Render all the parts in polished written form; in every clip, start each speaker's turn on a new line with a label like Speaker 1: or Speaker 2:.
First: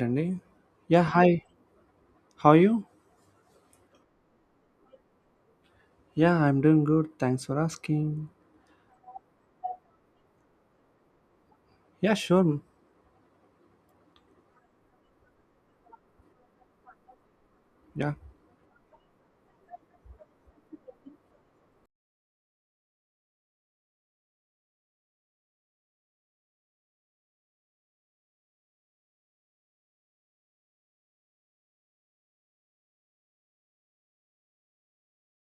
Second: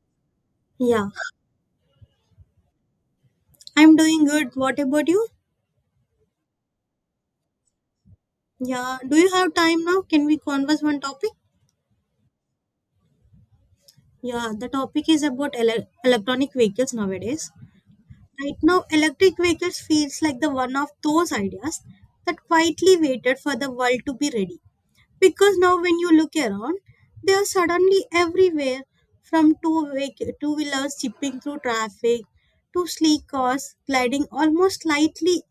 Speaker 1: Randy. Yeah,
Speaker 2: Yeah,
Speaker 1: hi. How are you?
Speaker 2: I'm doing good. What about you?
Speaker 1: Yeah, I'm doing good. Thanks for asking.
Speaker 2: Yeah, do you have time now? Can we converse one topic?
Speaker 1: Yeah, sure.
Speaker 2: Yeah, the topic is about electronic vehicles nowadays.
Speaker 1: Yeah,
Speaker 2: Right now, electric vehicles feels like the one of those ideas that quietly waited for the world to be ready, because now when you look around, they are suddenly everywhere, from two wheelers chipping through traffic to sleek cars gliding almost lightly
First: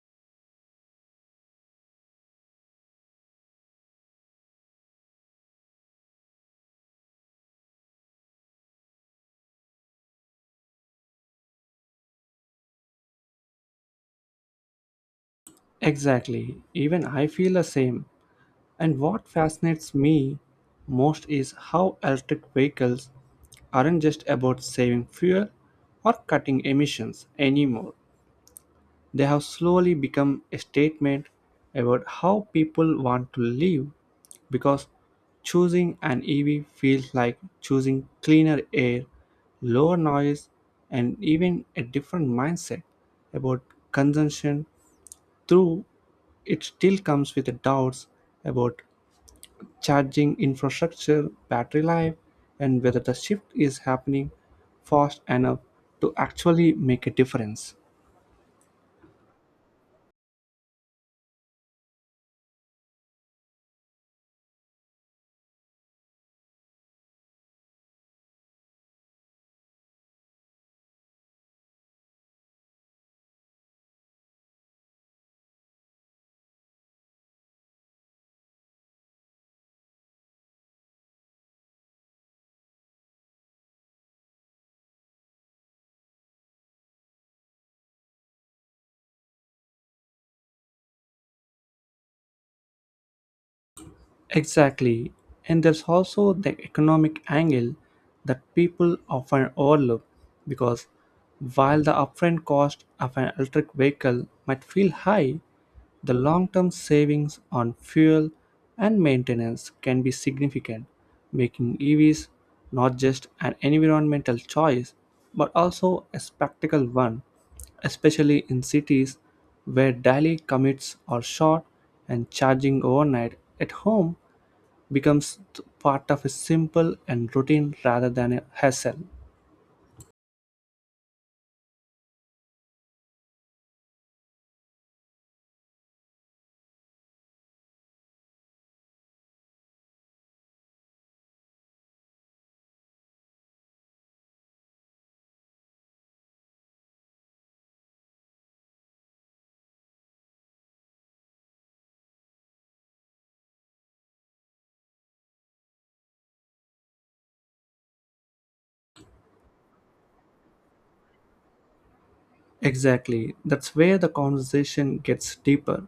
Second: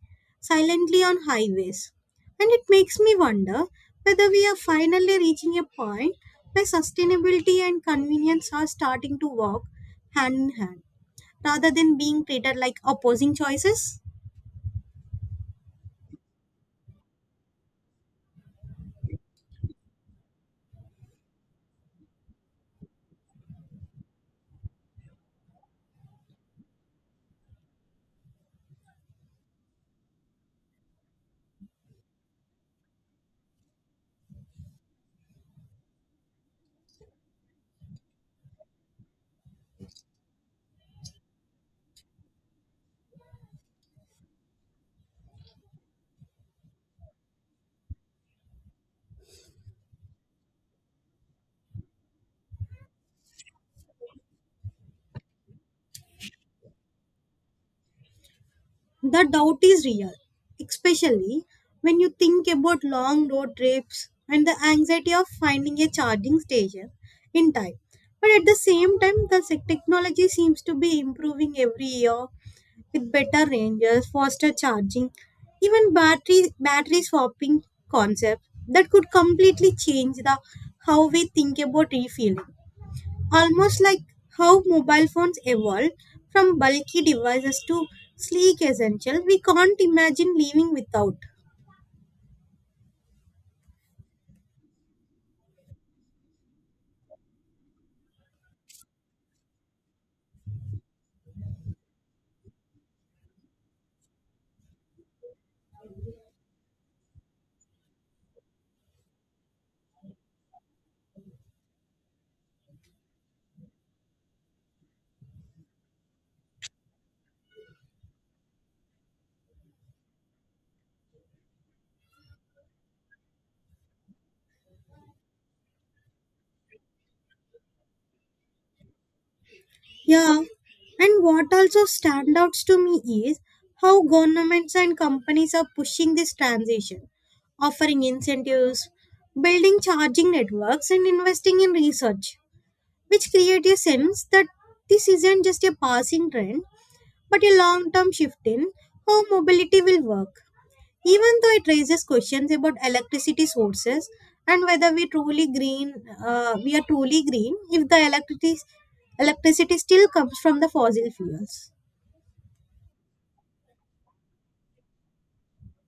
Speaker 2: silently on highways. And it makes me wonder whether we are finally reaching a point where sustainability and convenience are starting to walk hand in hand rather than being treated like opposing choices.
Speaker 1: exactly. Even I feel the same. And what fascinates me most is how electric vehicles aren't just about saving fuel or cutting emissions anymore. They have slowly become a statement about how people want to live, because choosing an EV feels like choosing cleaner air, lower noise, and even a different mindset about consumption, though it still comes with doubts about charging infrastructure, battery life, and whether the shift is happening fast enough to actually make a difference.
Speaker 2: The doubt is real, especially when you think about long road trips and the anxiety of finding a charging station in time. But at the same time, the technology seems to be improving every year with better ranges, faster charging, even battery swapping concepts that could completely change the how we think about refueling. Almost like how mobile phones evolved from bulky devices to sleek essential, we can't imagine living without.
Speaker 1: Exactly. And there's also the economic angle that people often overlook, because while the upfront cost of an electric vehicle might feel high, the long term savings on fuel and maintenance can be significant, making EVs not just an environmental choice but also a practical one, especially in cities where daily commutes are short and charging overnight at home becomes part of a simple and routine rather than a hassle.
Speaker 2: Yeah, and what also stands out to me is how governments and companies are pushing this transition, offering incentives, building charging networks, and investing in research, which create a sense that this isn't just a passing trend, but a long term shift in how mobility will work, even though it raises questions about electricity sources and whether we are truly green if the electricity still comes from the fossil fuels.
Speaker 1: Exactly. That's where the conversation gets deeper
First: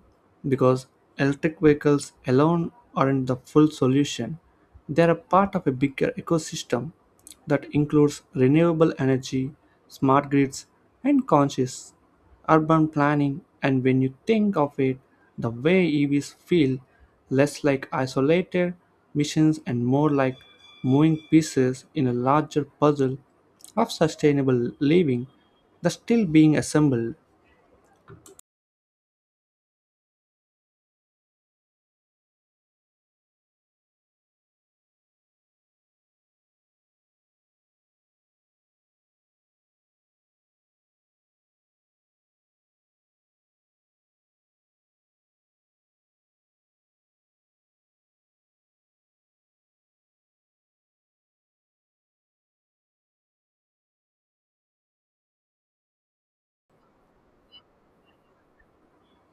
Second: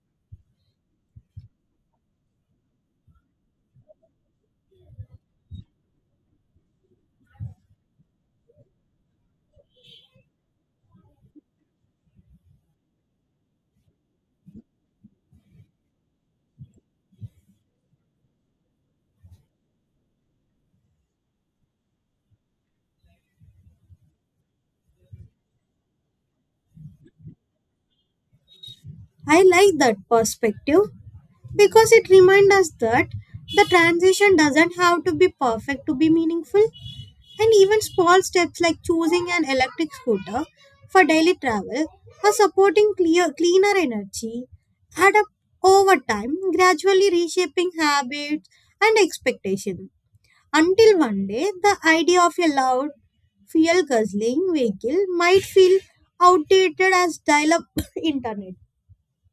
Speaker 1: because electric vehicles alone aren't the full solution. They're a part of a bigger ecosystem that includes renewable energy, smart grids, and conscious urban planning. And when you think of it, the way EVs feel less like isolated missions and more like moving pieces in a larger puzzle of sustainable living that's still being assembled.
Speaker 2: I like that perspective because it reminds us that the transition doesn't have to be perfect to be meaningful. And even small steps like choosing an electric scooter for daily travel or supporting cleaner energy add up over time, gradually reshaping habits and expectations. Until one day, the idea of a loud, fuel guzzling vehicle might feel outdated as dial up internet.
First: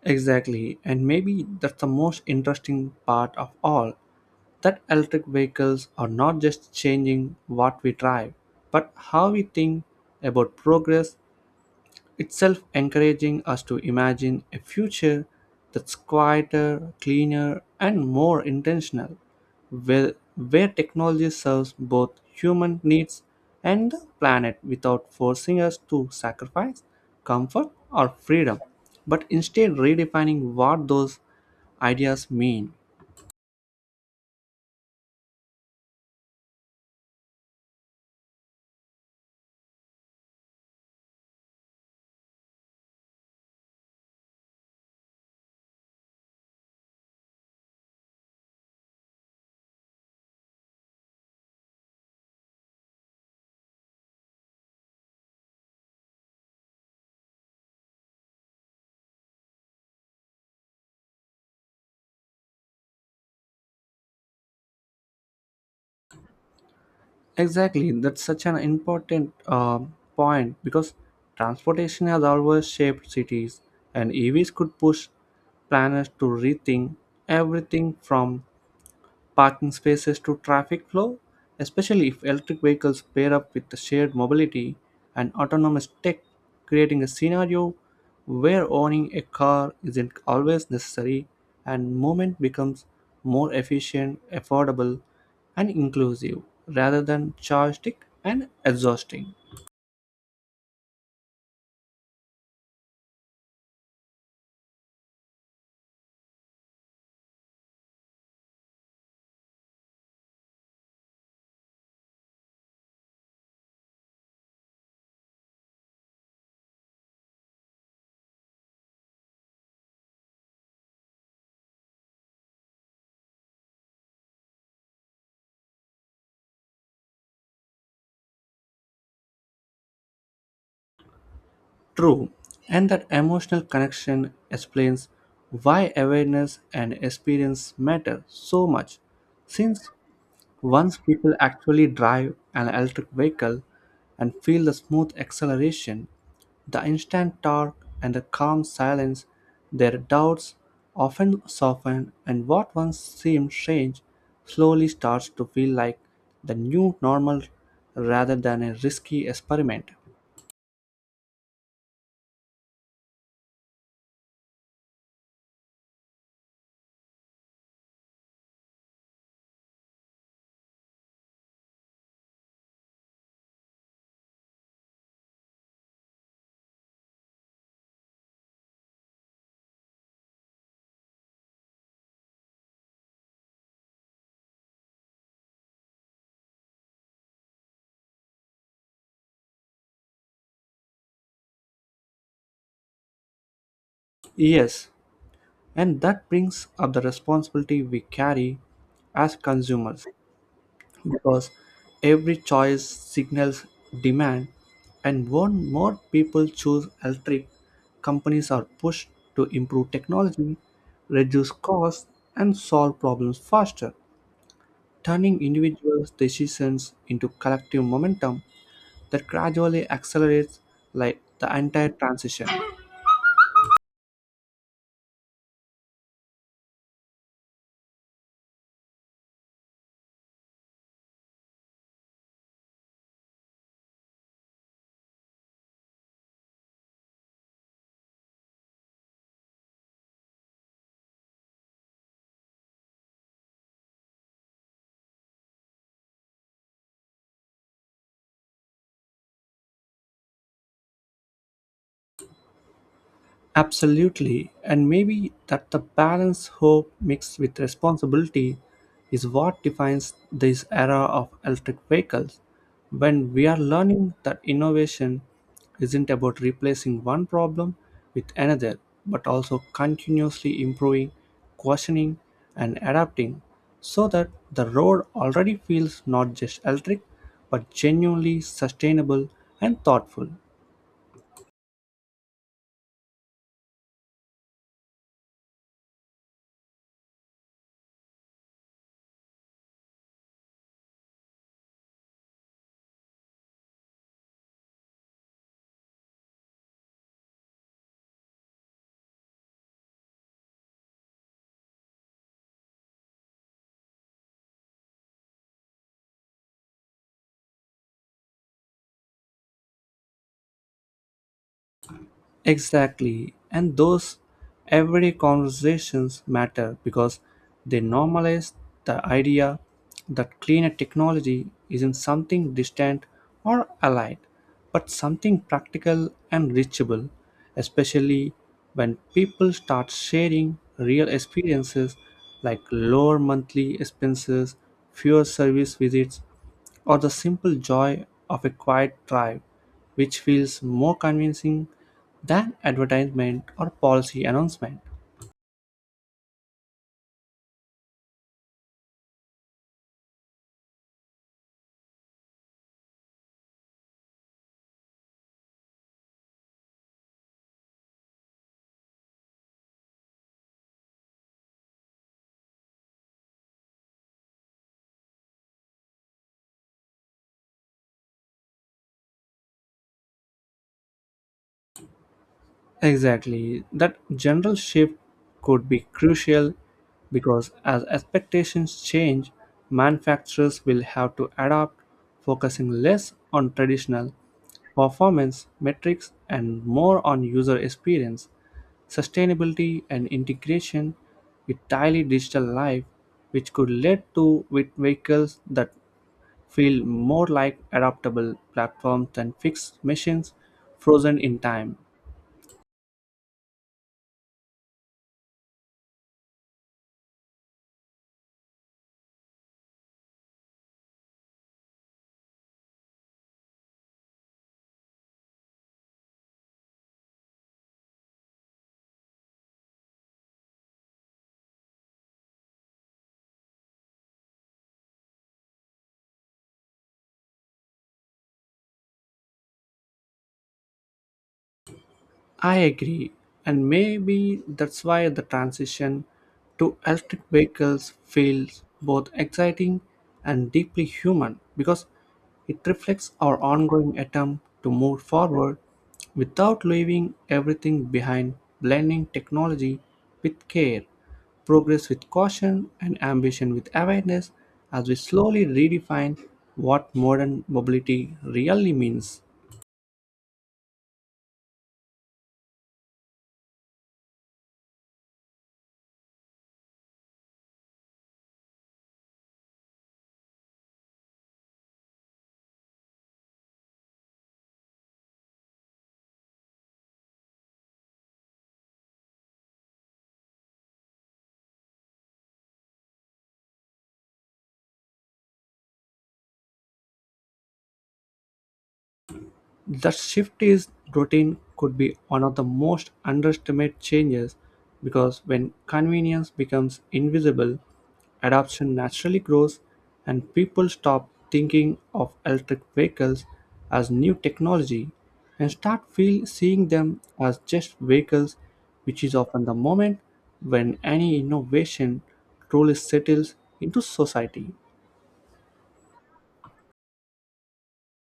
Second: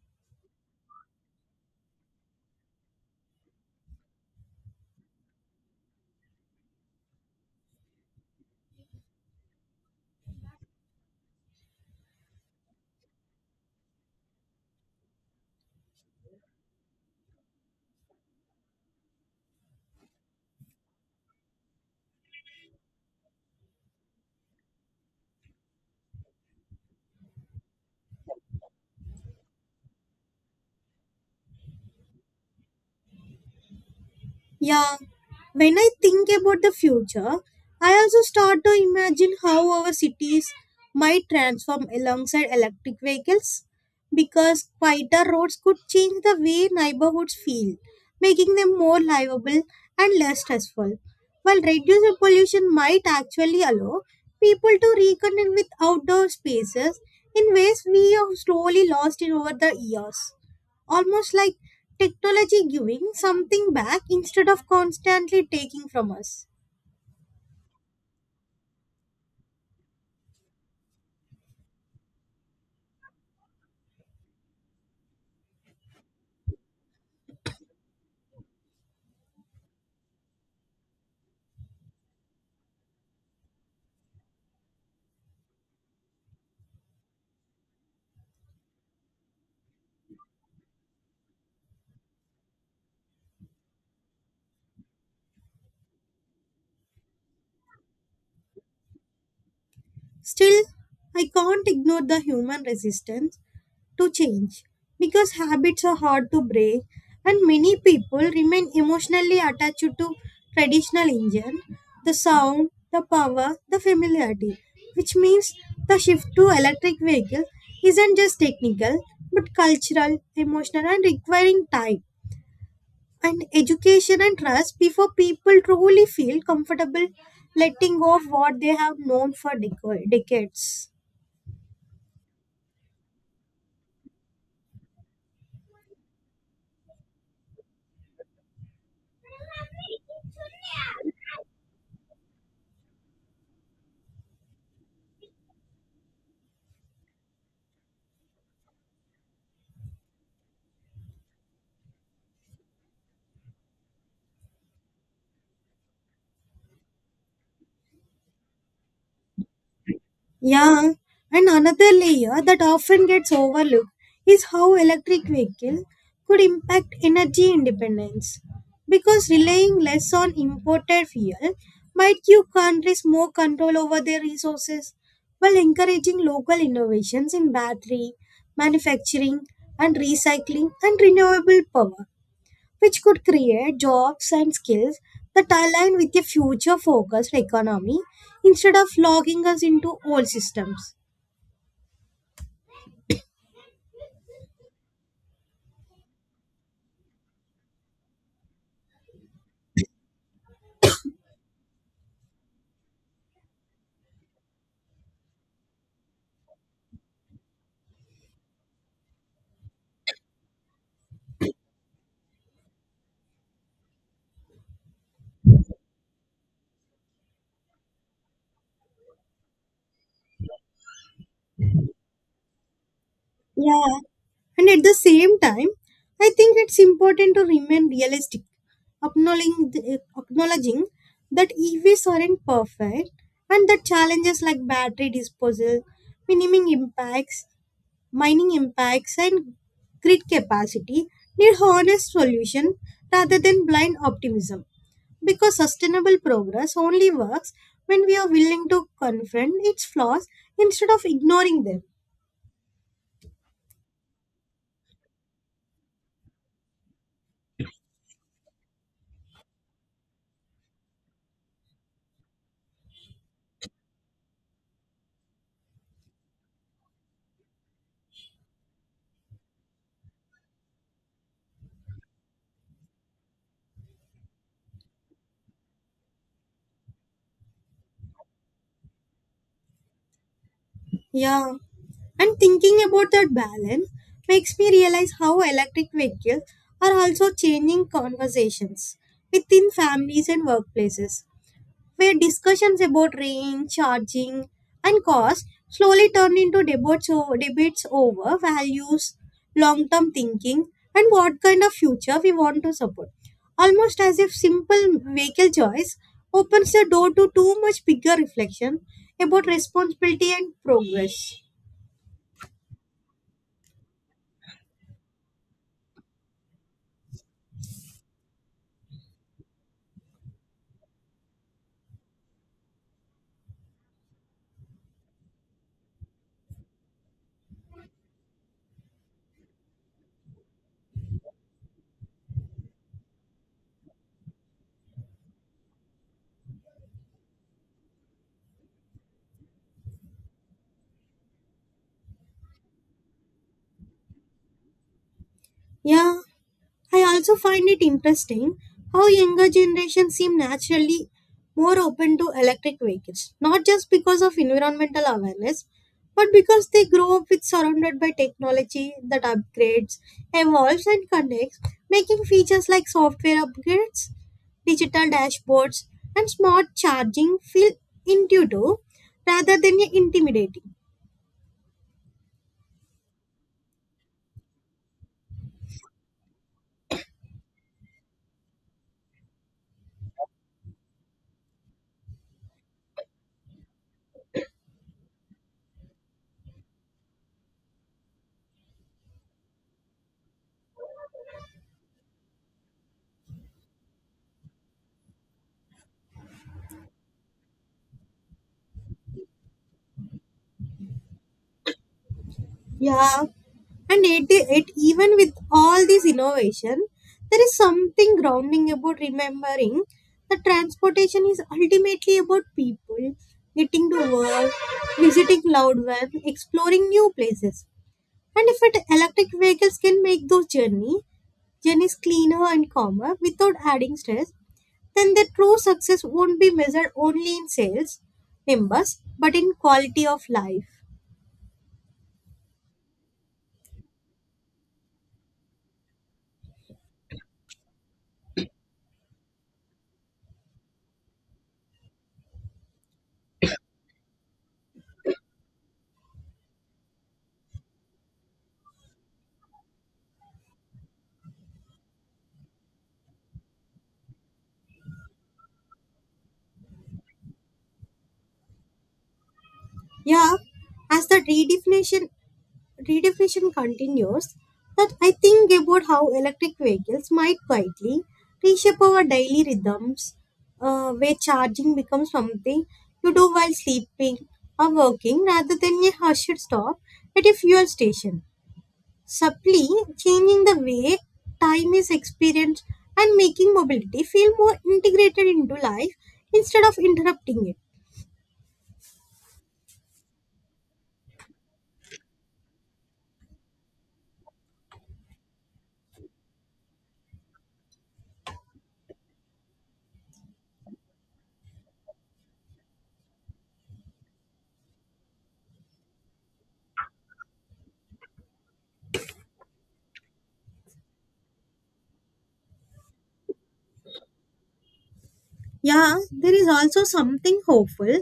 Speaker 1: Exactly, and maybe that's the most interesting part of all, that electric vehicles are not just changing what we drive but how we think about progress itself, encouraging us to imagine a future that's quieter, cleaner, and more intentional, where technology serves both human needs and the planet without forcing us to sacrifice comfort or freedom, but instead redefining what those ideas mean.
Speaker 2: Yeah, when I think about the future, I also start to imagine how our cities might transform alongside electric vehicles, because quieter roads could change the way neighborhoods feel, making them more livable and less stressful, while reduced pollution might actually allow people to reconnect with outdoor spaces in ways we have slowly lost in over the years. Almost like technology giving something back instead of constantly taking from us.
Speaker 1: Exactly, that's such an important point, because transportation has always shaped cities, and EVs could push planners to rethink everything from parking spaces to traffic flow, especially if electric vehicles pair up with the shared mobility and autonomous tech, creating a scenario where owning a car isn't always necessary and movement becomes more efficient, affordable, and inclusive rather than charged and exhausting.
Speaker 2: Still, I can't ignore the human resistance to change because habits are hard to break and many people remain emotionally attached to traditional engine, the sound, the power, the familiarity, which means the shift to electric vehicle isn't just technical but cultural, emotional and requiring time and education and trust before people truly feel comfortable letting go of what they have known for decades.
Speaker 1: True, and that emotional connection explains why awareness and experience matter so much, since once people actually drive an electric vehicle and feel the smooth acceleration, the instant torque, and the calm silence, their doubts often soften, and what once seemed strange slowly starts to feel like the new normal rather than a risky experiment.
Speaker 2: Yeah, and another layer that often gets overlooked is how electric vehicle could impact energy independence because relying less on imported fuel might give countries more control over their resources while encouraging local innovations in battery manufacturing and recycling and renewable power, which could create jobs and skills that align with a future focused economy instead of logging us into old systems.
Speaker 1: Yes, and that brings up the responsibility we carry as consumers. Because every choice signals demand, and more people choose electric, companies are pushed to improve technology, reduce costs, and solve problems faster, turning individual decisions into collective momentum that gradually accelerates like the entire transition.
Speaker 2: Yeah. And at the same time, I think it's important to remain realistic, acknowledging that EVs aren't perfect and that challenges like battery disposal, minimum impacts, mining impacts and grid capacity need honest solution rather than blind optimism, because sustainable progress only works when we are willing to confront its flaws instead of ignoring them.
Speaker 1: Absolutely, and maybe that the balance, hope mixed with responsibility, is what defines this era of electric vehicles. When we are learning that innovation isn't about replacing one problem with another, but also continuously improving, questioning, and adapting, so that the road already feels not just electric but genuinely sustainable and thoughtful.
Speaker 2: Yeah, and thinking about that balance makes me realize how electric vehicles are also changing conversations within families and workplaces where discussions about range, charging, and cost slowly turned into debates over values, long term thinking, and what kind of future we want to support. Almost as if simple vehicle choice opens the door to too much bigger reflection about responsibility and progress.
Speaker 1: Exactly. And those everyday conversations matter because they normalize the idea that cleaner technology isn't something distant or allied, but something practical and reachable, especially when people start sharing real experiences like lower monthly expenses, fewer service visits, or the simple joy of a quiet drive, which feels more convincing than advertisement or policy announcement.
Speaker 2: Yeah. I also find it interesting how younger generations seem naturally more open to electric vehicles, not just because of environmental awareness, but because they grow up with surrounded by technology that upgrades, evolves and connects, making features like software upgrades, digital dashboards, and smart charging feel intuitive rather than intimidating.
Speaker 1: Exactly, that general shift could be crucial because as expectations change, manufacturers will have to adapt, focusing less on traditional performance metrics and more on user experience, sustainability, and integration with daily digital life, which could lead to with vehicles that feel more like adaptable platforms than fixed machines frozen in time.
Speaker 2: Yeah, and it even with all this innovation, there is something grounding about remembering that transportation is ultimately about people getting to work, visiting loved ones, exploring new places. And if it electric vehicles can make those journeys cleaner and calmer without adding stress, then their true success won't be measured only in sales numbers but in quality of life.
Speaker 1: I agree, and maybe that's why the transition to electric vehicles feels both exciting and deeply human, because it reflects our ongoing attempt to move forward without leaving everything behind, blending technology with care, progress with caution, and ambition with awareness as we slowly redefine what modern mobility really means.
Speaker 2: Yeah, as the redefinition continues that I think about how electric vehicles might quietly reshape our daily rhythms, where charging becomes something you do while sleeping or working rather than a hushed stop at a fuel station, subtly changing the way time is experienced and making mobility feel more integrated into life instead of interrupting it.
Speaker 1: That shift is routine could be one of the most underestimated changes, because when convenience becomes invisible, adoption naturally grows and people stop thinking of electric vehicles as new technology and start feel seeing them as just vehicles, which is often the moment when any innovation truly settles into society.
Speaker 2: Yeah, there is also something hopeful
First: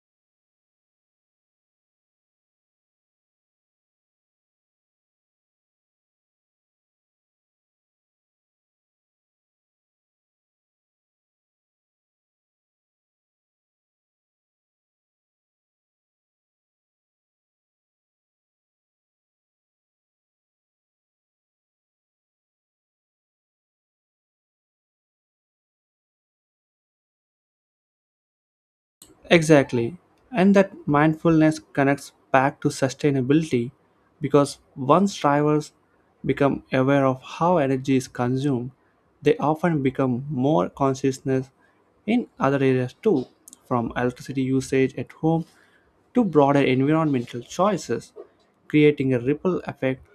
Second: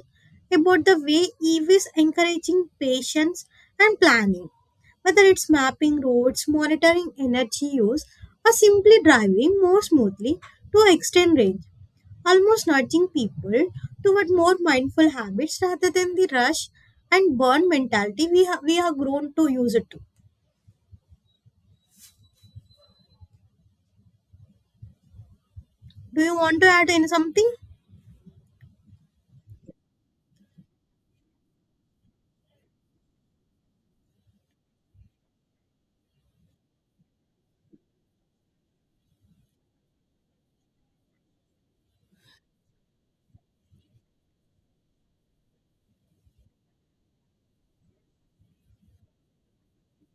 Speaker 2: about the way EVs encouraging patience and planning. Whether it's mapping roads, monitoring energy use, or simply driving more smoothly to extend range, almost nudging people toward more mindful habits rather than the rush and burn mentality we have grown to use it to. Do you want to add in something?
Speaker 1: Exactly. And that mindfulness connects back to sustainability because once drivers become aware of how energy is consumed, they often become more consciousness in other areas too, from electricity usage at home to broader environmental choices, creating a ripple effect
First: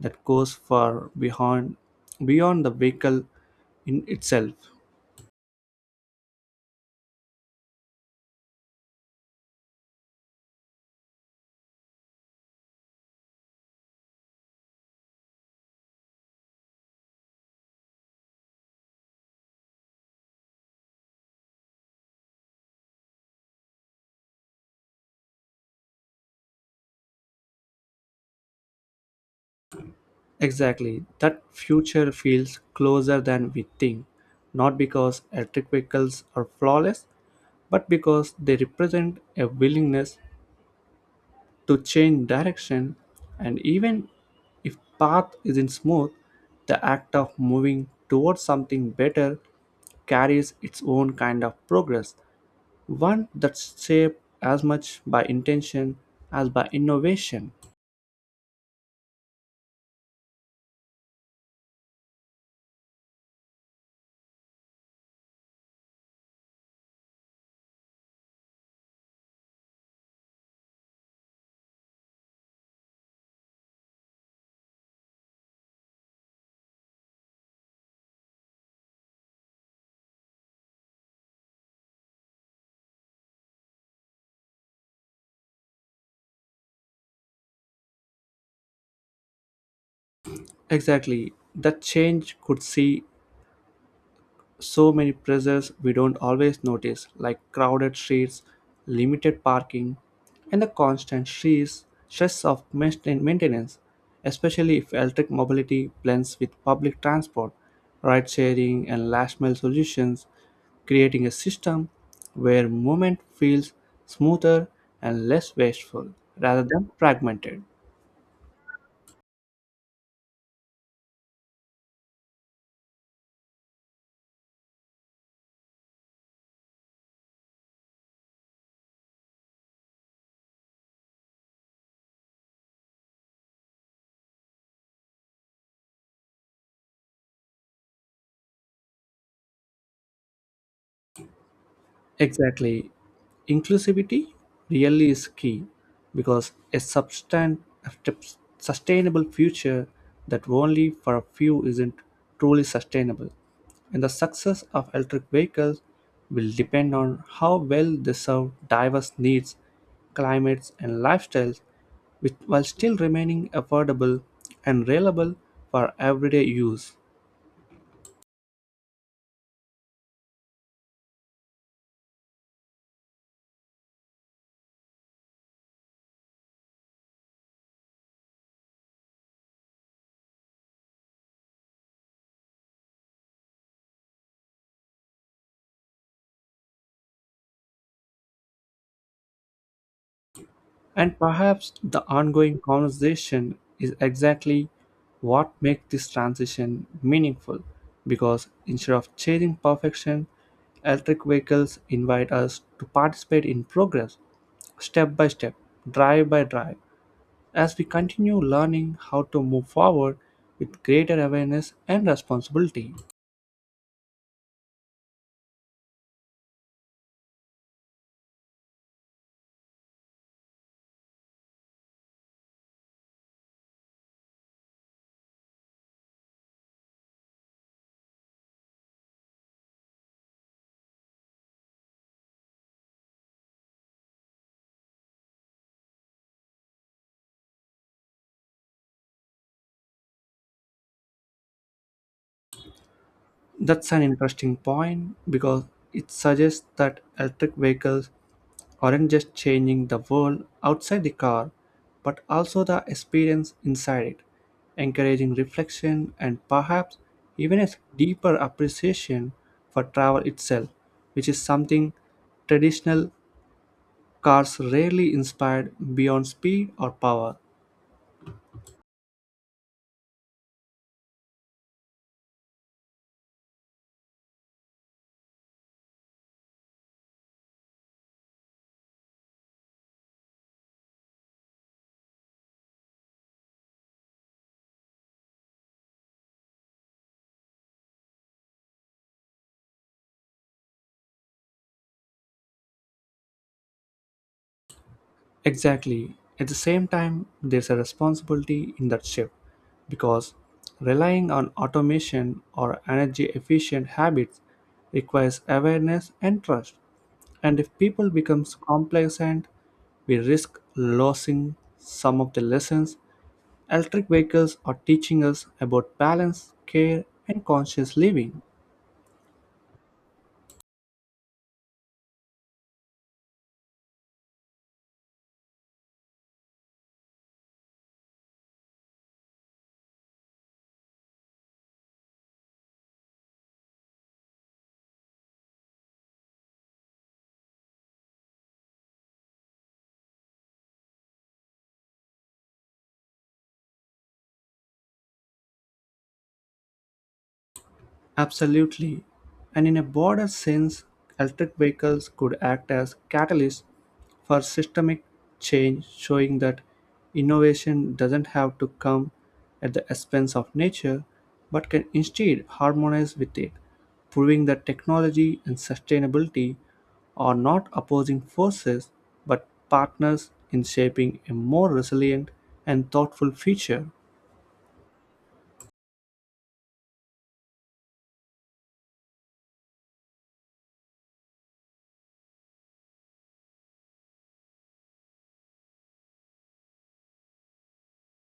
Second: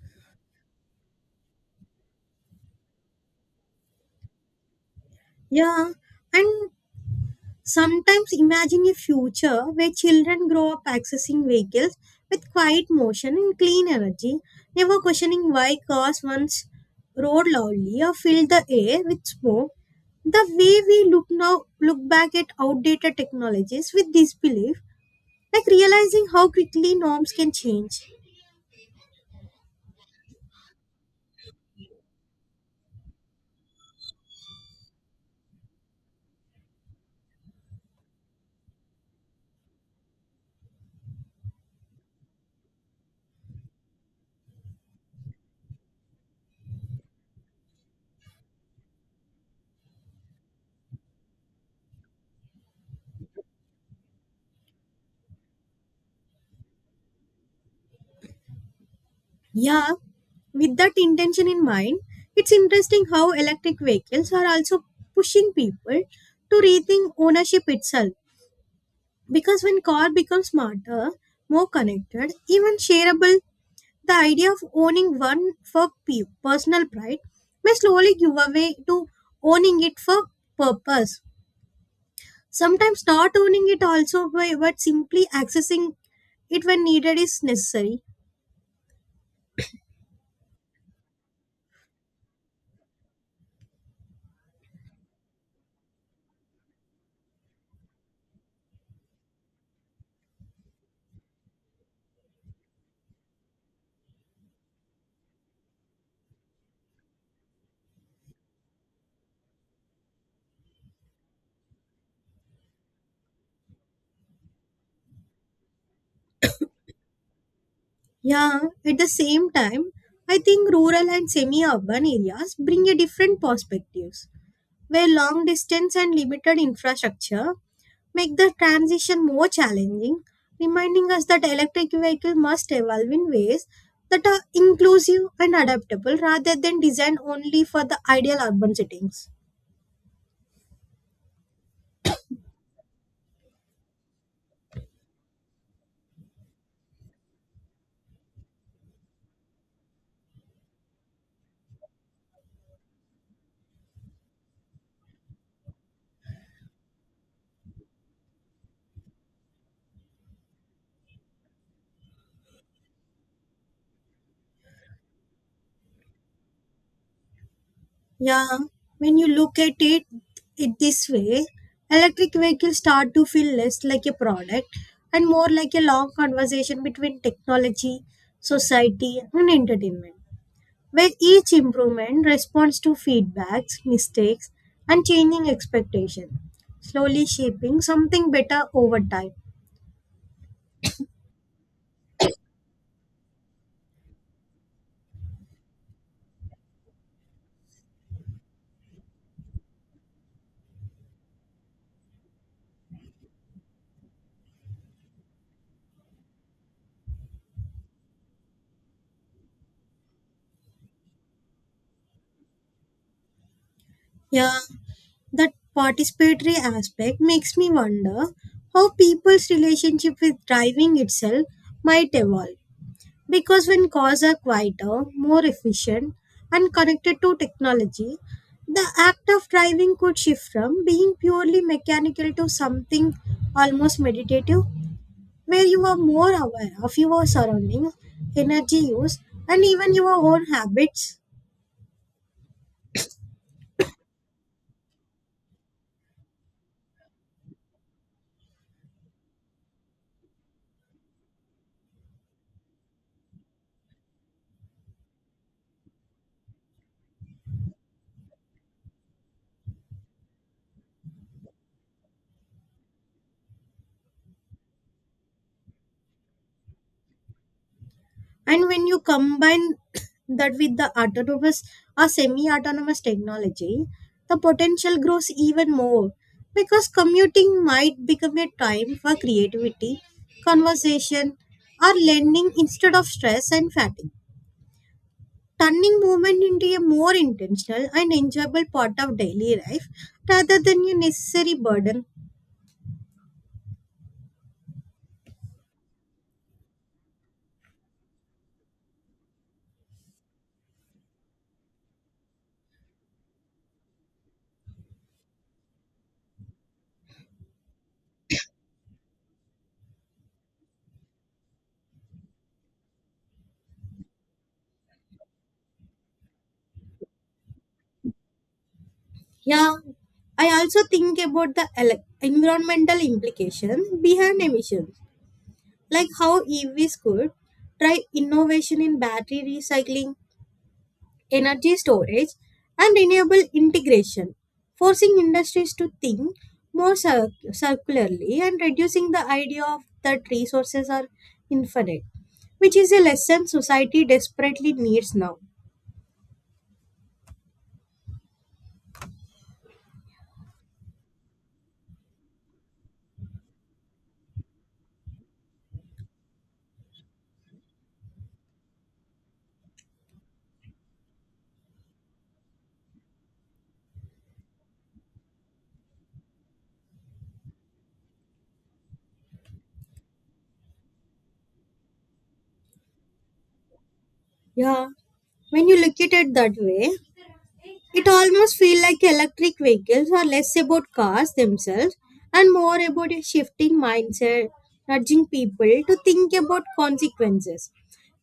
Speaker 1: that goes far beyond the vehicle in itself.
Speaker 2: Yeah, and sometimes imagine a future where children grow up accessing vehicles with quiet motion and clean energy, never questioning why cars once roared loudly or filled the air with smoke. The way we look now look back at outdated technologies with disbelief, like realizing how quickly norms can change.
Speaker 1: Exactly. That future feels closer than we think, not because electric vehicles are flawless, but because they represent a willingness to change direction. And even if path isn't smooth, the act of moving towards something better carries its own kind of progress, one that's shaped as much by intention as by innovation.
Speaker 2: Yeah, with that intention in mind, it's interesting how electric vehicles are also pushing people to rethink ownership itself, because when car becomes smarter, more connected, even shareable, the idea of owning one for personal pride may slowly give away to owning it for purpose. Sometimes not owning it also, but simply accessing it when needed is necessary.
Speaker 1: Exactly, that change could see so many pressures we don't always notice, like crowded streets, limited parking, and the constant stress of maintenance, especially if electric mobility blends with public transport, ride sharing, and last mile solutions, creating a system where movement feels smoother and less wasteful rather than fragmented.
Speaker 2: Yeah, at the same time, I think rural and semi urban areas bring a different perspectives, where long distance and limited infrastructure make the transition more challenging, reminding us that electric vehicles must evolve in ways that are inclusive and adaptable rather than designed only for the ideal urban settings.
Speaker 1: Exactly. Inclusivity really is key, because a sustainable future that only for a few isn't truly sustainable. And the success of electric vehicles will depend on how well they serve diverse needs, climates, and lifestyles with, while still remaining affordable and reliable for everyday use.
Speaker 2: Yeah, when you look at it, it this way, electric vehicles start to feel less like a product and more like a long conversation between technology, society, and entertainment where each improvement responds to feedbacks, mistakes, and changing expectations, slowly shaping something better over time.
Speaker 1: And perhaps the ongoing conversation is exactly what makes this transition meaningful, because instead of chasing perfection, electric vehicles invite us to participate in progress step by step, drive by drive, as we continue learning how to move forward with greater awareness and responsibility.
Speaker 2: Yeah, that participatory aspect makes me wonder how people's relationship with driving itself might evolve. Because when cars are quieter, more efficient, and connected to technology, the act of driving could shift from being purely mechanical to something almost meditative where you are more aware of your surroundings, energy use, and even your own habits.
Speaker 1: That's an interesting point because it suggests that electric vehicles aren't just changing the world outside the car, but also the experience inside it, encouraging reflection and perhaps even a deeper appreciation for travel itself, which is something traditional cars rarely inspired beyond speed or power.
Speaker 2: And when you combine that with the autonomous or semi autonomous technology, the potential grows even more because commuting might become a time for creativity, conversation, or learning instead of stress and fatigue, turning movement into a more intentional and enjoyable part of daily life rather than a necessary burden.
Speaker 1: Exactly. At the same time, there's a responsibility in that shift because relying on automation or energy efficient habits requires awareness and trust. And if people become complacent, we risk losing some of the lessons electric vehicles are teaching us about balance, care, and conscious living.
Speaker 2: Yeah, I also think about the environmental implications behind emissions, like how EVs could try innovation in battery recycling, energy storage, and renewable integration, forcing industries to think more circularly and reducing the idea of that resources are infinite, which is a lesson society desperately needs now.
Speaker 1: Absolutely. And in a broader sense, electric vehicles could act as catalysts for systemic change, showing that innovation doesn't have to come at the expense of nature, but can instead harmonize with it, proving that technology and sustainability are not opposing forces but partners in shaping a more resilient and thoughtful future.
Speaker 2: Yeah, when you look at it that way, it almost feels like electric vehicles are less about cars themselves and more about a shifting mindset, nudging people to think about consequences,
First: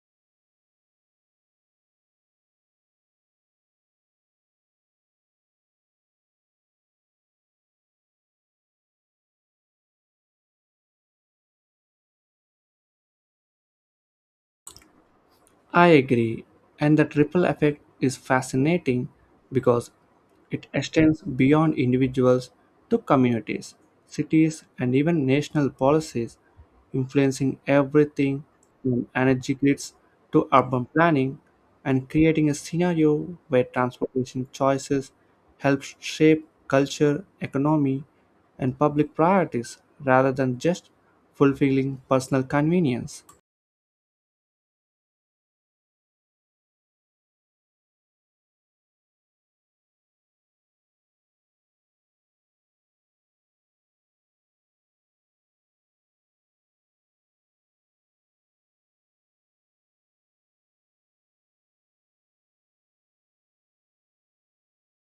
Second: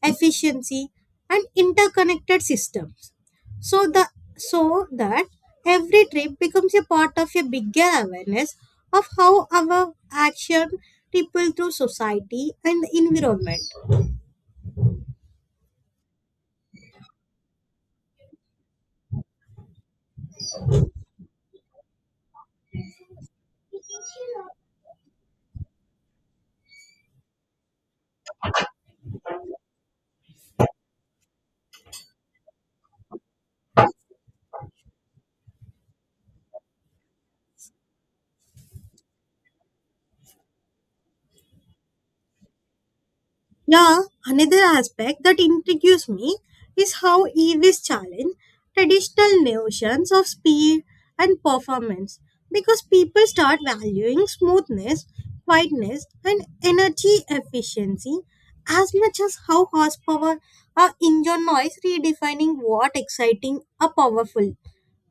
Speaker 2: efficiency, and interconnected systems. So the so that every trip becomes a part of a bigger awareness of how our action ripple through society and the environment.
Speaker 1: I agree, and that ripple effect is fascinating because it extends beyond individuals to communities, cities, and even national policies, influencing everything from energy grids to urban planning and creating a scenario where transportation choices help shape culture, economy, and public priorities rather than just fulfilling personal convenience.
Speaker 2: Yeah, another aspect that intrigues me is how EVs challenge traditional notions of speed and performance because people start valuing smoothness, quietness, and energy efficiency as much as how horsepower or engine noise redefining what exciting or powerful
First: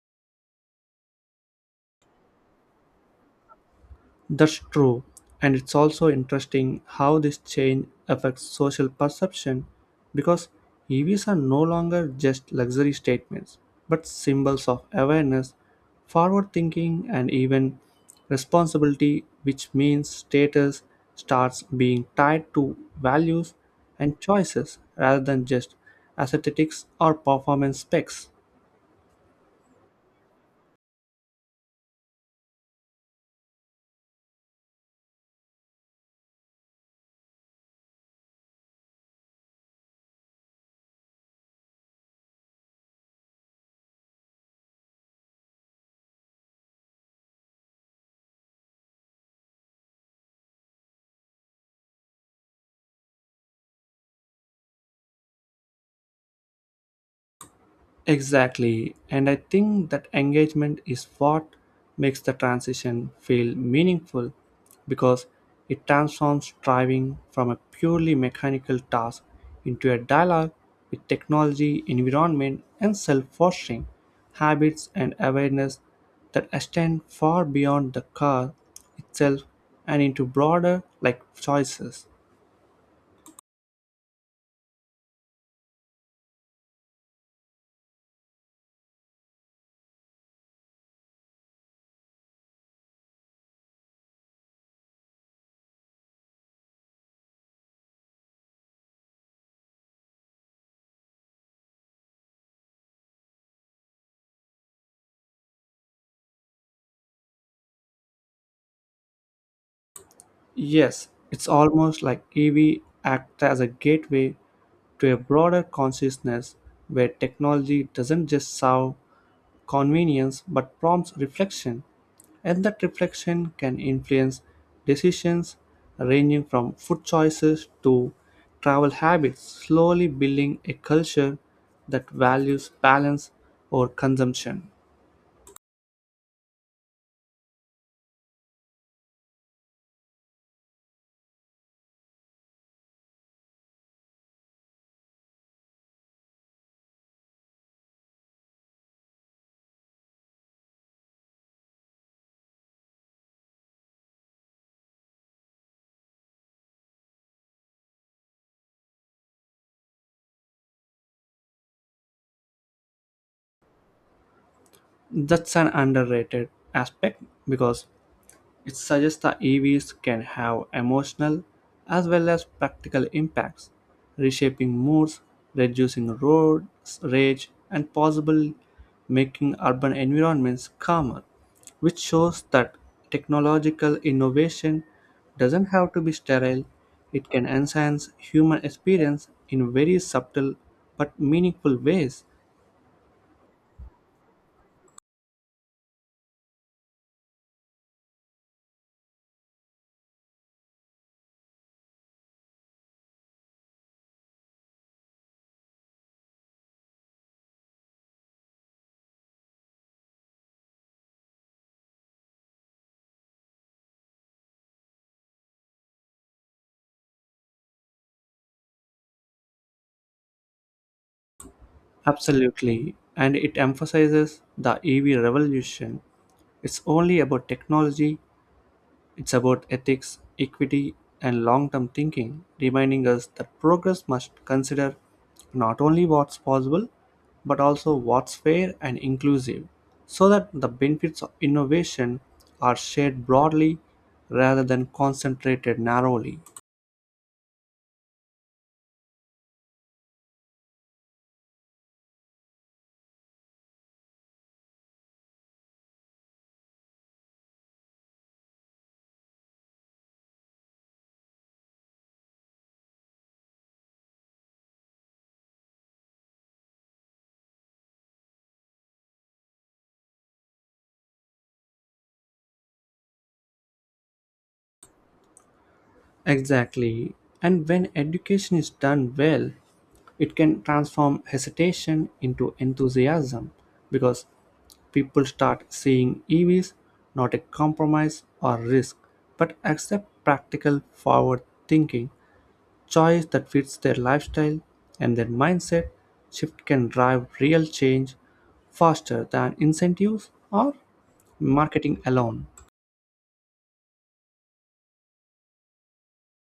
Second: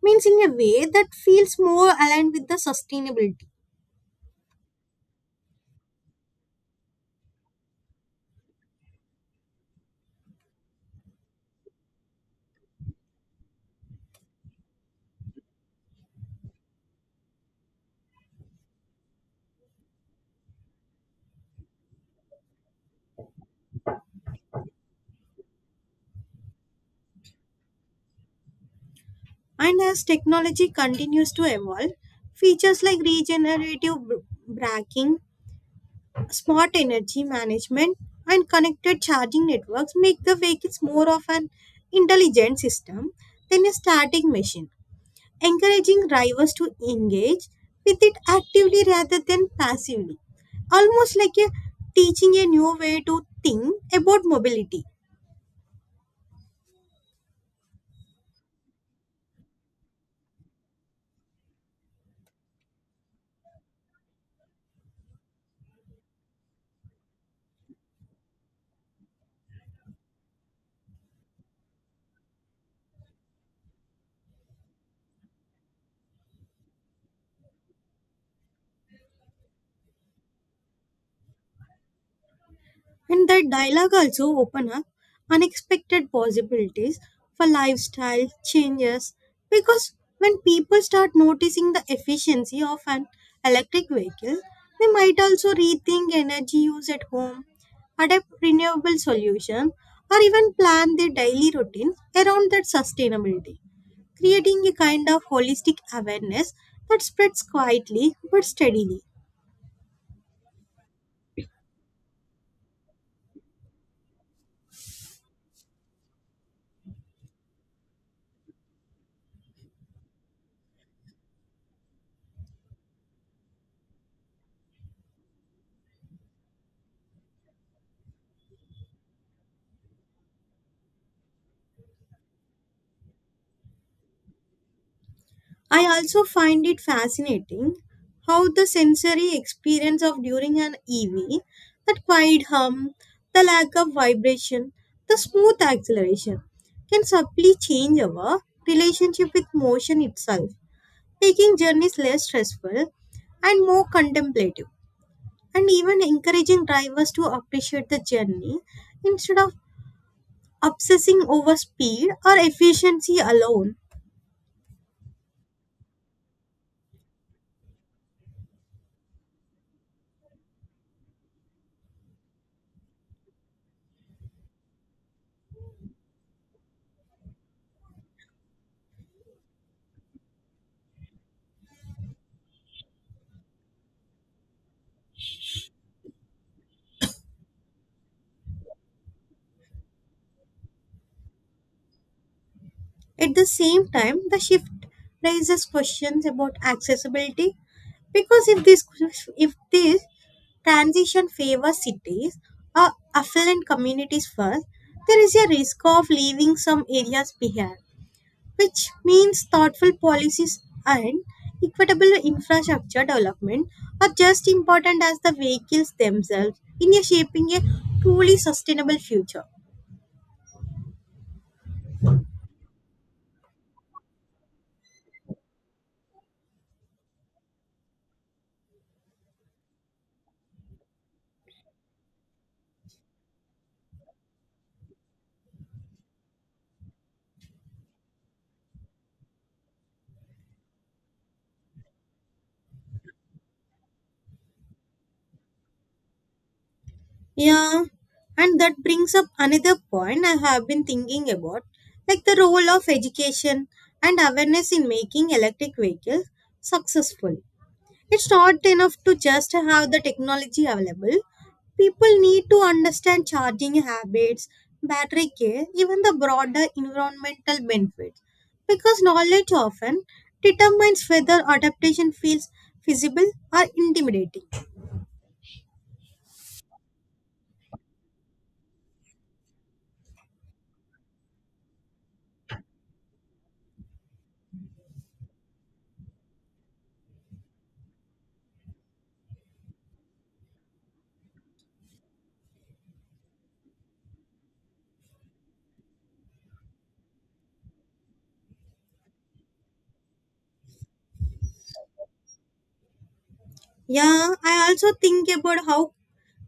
Speaker 2: means in a way that feels more aligned with the sustainability.
Speaker 1: That's true, and it's also interesting how this change affects social perception because EVs are no longer just luxury statements but symbols of awareness, forward thinking, and even responsibility, which means status starts being tied to values and choices rather than just aesthetics or performance specs.
Speaker 2: And as technology continues to evolve, features like regenerative braking, smart energy management, and connected charging networks make the vehicles more of an intelligent system than a static machine, encouraging drivers to engage with it actively rather than passively, almost like a teaching a new way to think about mobility.
Speaker 1: Exactly. And I think that engagement is what makes the transition feel meaningful because it transforms driving from a purely mechanical task into a dialogue with technology, environment, and self fostering habits and awareness that extend far beyond the car itself and into broader like choices.
Speaker 2: And that dialogue also open up unexpected possibilities for lifestyle changes, because when people start noticing the efficiency of an electric vehicle, they might also rethink energy use at home, adapt renewable solutions, or even plan their daily routines around that sustainability, creating a kind of holistic awareness that spreads quietly but steadily.
Speaker 1: Yes, it's almost like EV act as a gateway to a broader consciousness where technology doesn't just serve convenience but prompts reflection, and that reflection can influence decisions ranging from food choices to travel habits, slowly building a culture that values balance over consumption.
Speaker 2: I also find it fascinating how the sensory experience of during an EV, that quiet hum, the lack of vibration, the smooth acceleration, can subtly change our relationship with motion itself, making journeys less stressful and more contemplative, and even encouraging drivers to appreciate the journey instead of obsessing over speed or efficiency alone.
Speaker 1: That's an underrated aspect because it suggests the EVs can have emotional as well as practical impacts, reshaping moods, reducing road rage, and possibly making urban environments calmer, which shows that technological innovation doesn't have to be sterile. It can enhance human experience in very subtle but meaningful ways.
Speaker 2: At the same time, the shift raises questions about accessibility because if this transition favors cities or affluent communities first, there is a risk of leaving some areas behind, which means thoughtful policies and equitable infrastructure development are just important as the vehicles themselves in a shaping a truly sustainable future.
Speaker 1: Absolutely, and it emphasizes the EV revolution. It's only about technology, it's about ethics, equity, and long term thinking, reminding us that progress must consider not only what's possible, but also what's fair and inclusive, so that the benefits of innovation are shared broadly rather than concentrated narrowly.
Speaker 2: Yeah, and that brings up another point I have been thinking about, like the role of education and awareness in making electric vehicles successful. It's not enough to just have the technology available. People need to understand charging habits, battery care, even the broader environmental benefits, because knowledge often determines whether adaptation feels feasible or intimidating.
Speaker 1: Exactly. And when education is done well, it can transform hesitation into enthusiasm because people start seeing EVs not a compromise or risk, but accept practical forward thinking, choice that fits their lifestyle and their mindset. Shift can drive real change faster than incentives or marketing alone.
Speaker 2: Yeah, I also think about how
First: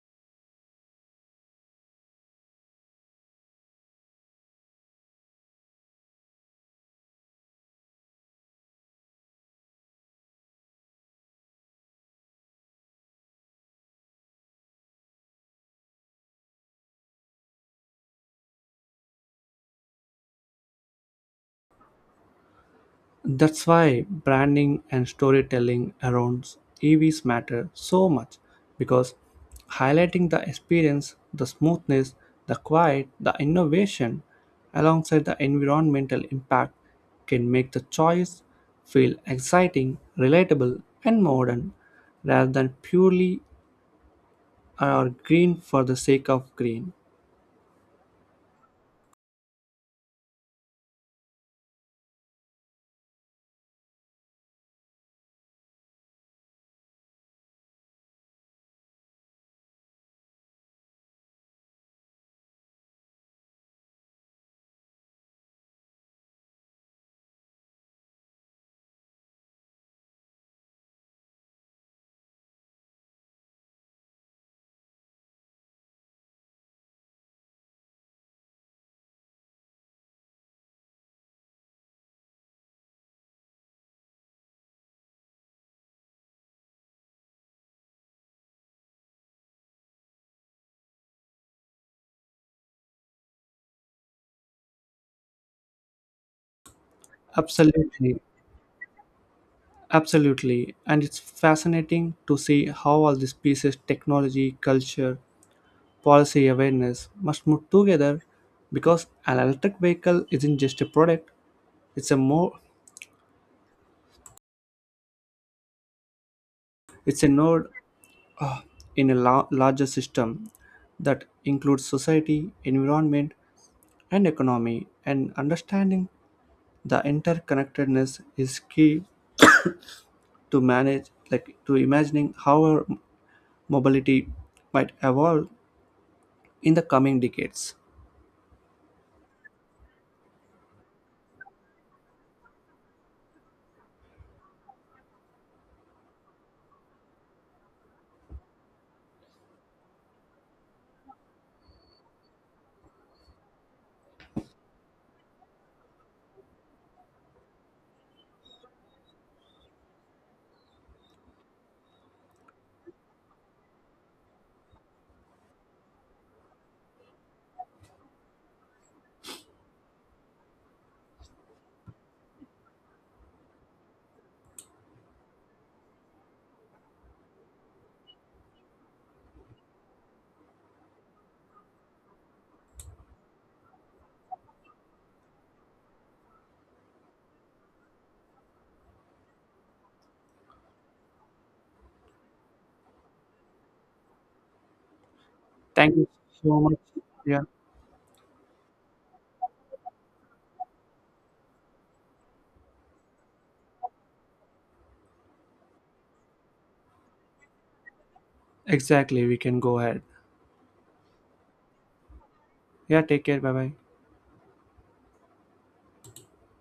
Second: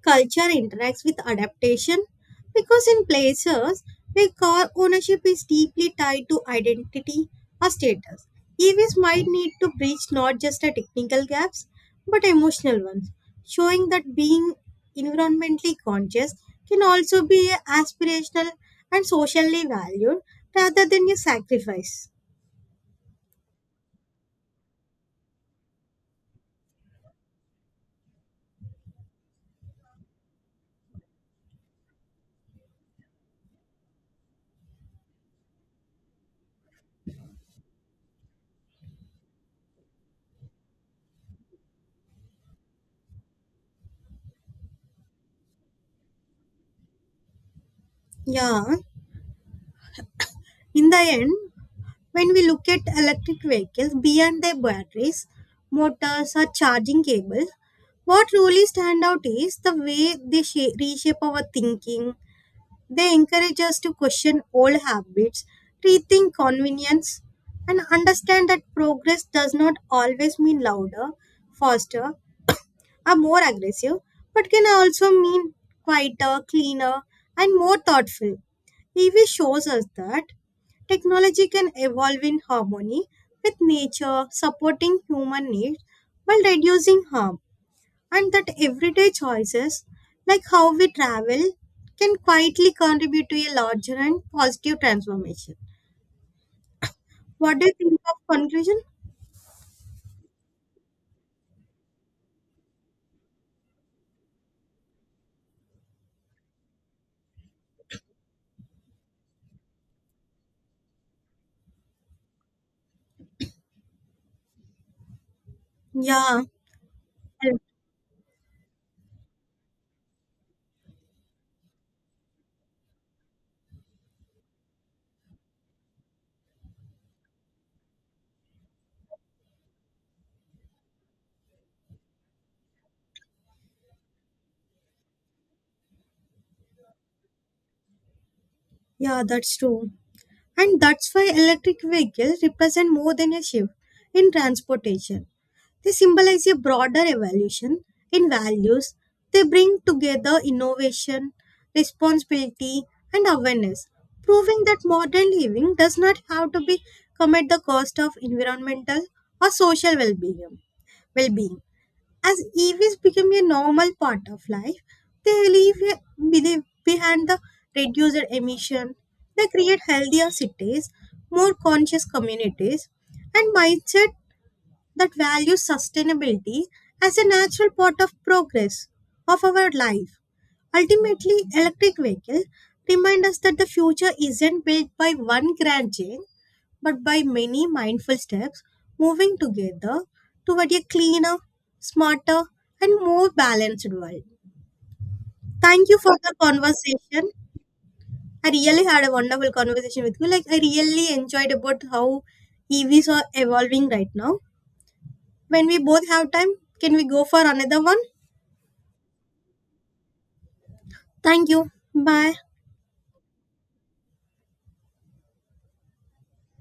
Speaker 2: culture interacts with adaptation because in places where car ownership is deeply tied to identity or status, EVs might need to bridge not just the technical gaps but emotional ones, showing that being environmentally conscious can also be aspirational and socially valued rather than a sacrifice.
Speaker 1: That's why branding and storytelling around EVs matter so much because highlighting the experience, the smoothness, the quiet, the innovation alongside the environmental impact can make the choice feel exciting, relatable, and modern rather than purely or green for the sake of green.
Speaker 2: Yeah, in the end, when we look at electric vehicles, beyond their batteries, motors, or charging cables, what really stand out is the way they shape, reshape our thinking. They encourage us to question old habits, rethink convenience, and understand that progress does not always mean louder, faster, are more aggressive but can also mean quieter, cleaner, and more thoughtful. EV shows us that technology can evolve in harmony with nature, supporting human needs while reducing harm, and that everyday choices like how we travel can quietly contribute to a larger and positive transformation. What do you think of
Speaker 1: Absolutely,
Speaker 2: conclusion?
Speaker 1: absolutely. And it's fascinating to see how all these pieces, technology, culture, policy awareness, must move together because an electric vehicle isn't just a product, it's a more
Speaker 2: Yeah,
Speaker 1: it's a node in a larger system that includes society, environment, and economy, and understanding the interconnectedness is key to manage, like, to imagining how our mobility might evolve in the coming decades.
Speaker 2: yeah, that's true. And that's why electric vehicles represent more than a shift in transportation. They symbolize a broader evolution in values. They bring together innovation, responsibility, and awareness, proving that modern living does not have to be come at the cost of environmental or social well-being. As EVs become a normal part of life, they leave believe behind the reduced emission. They create healthier cities, more conscious communities, and mindset that values sustainability as a natural part of progress of our life. Ultimately, electric vehicles remind us that the future isn't built by one grand change, but by many mindful steps moving together toward a cleaner, smarter, and more balanced world. Thank
Speaker 1: Thank
Speaker 2: you
Speaker 1: you
Speaker 2: for the
Speaker 1: so much.
Speaker 2: conversation.
Speaker 1: Yeah,
Speaker 2: I really had a wonderful conversation with you. Like I really enjoyed about how EVs are evolving right now. When we both have time, can we go for another one?
Speaker 1: exactly, we can go ahead.
Speaker 2: Thank you. Bye.
Speaker 1: Yeah, take care, bye bye.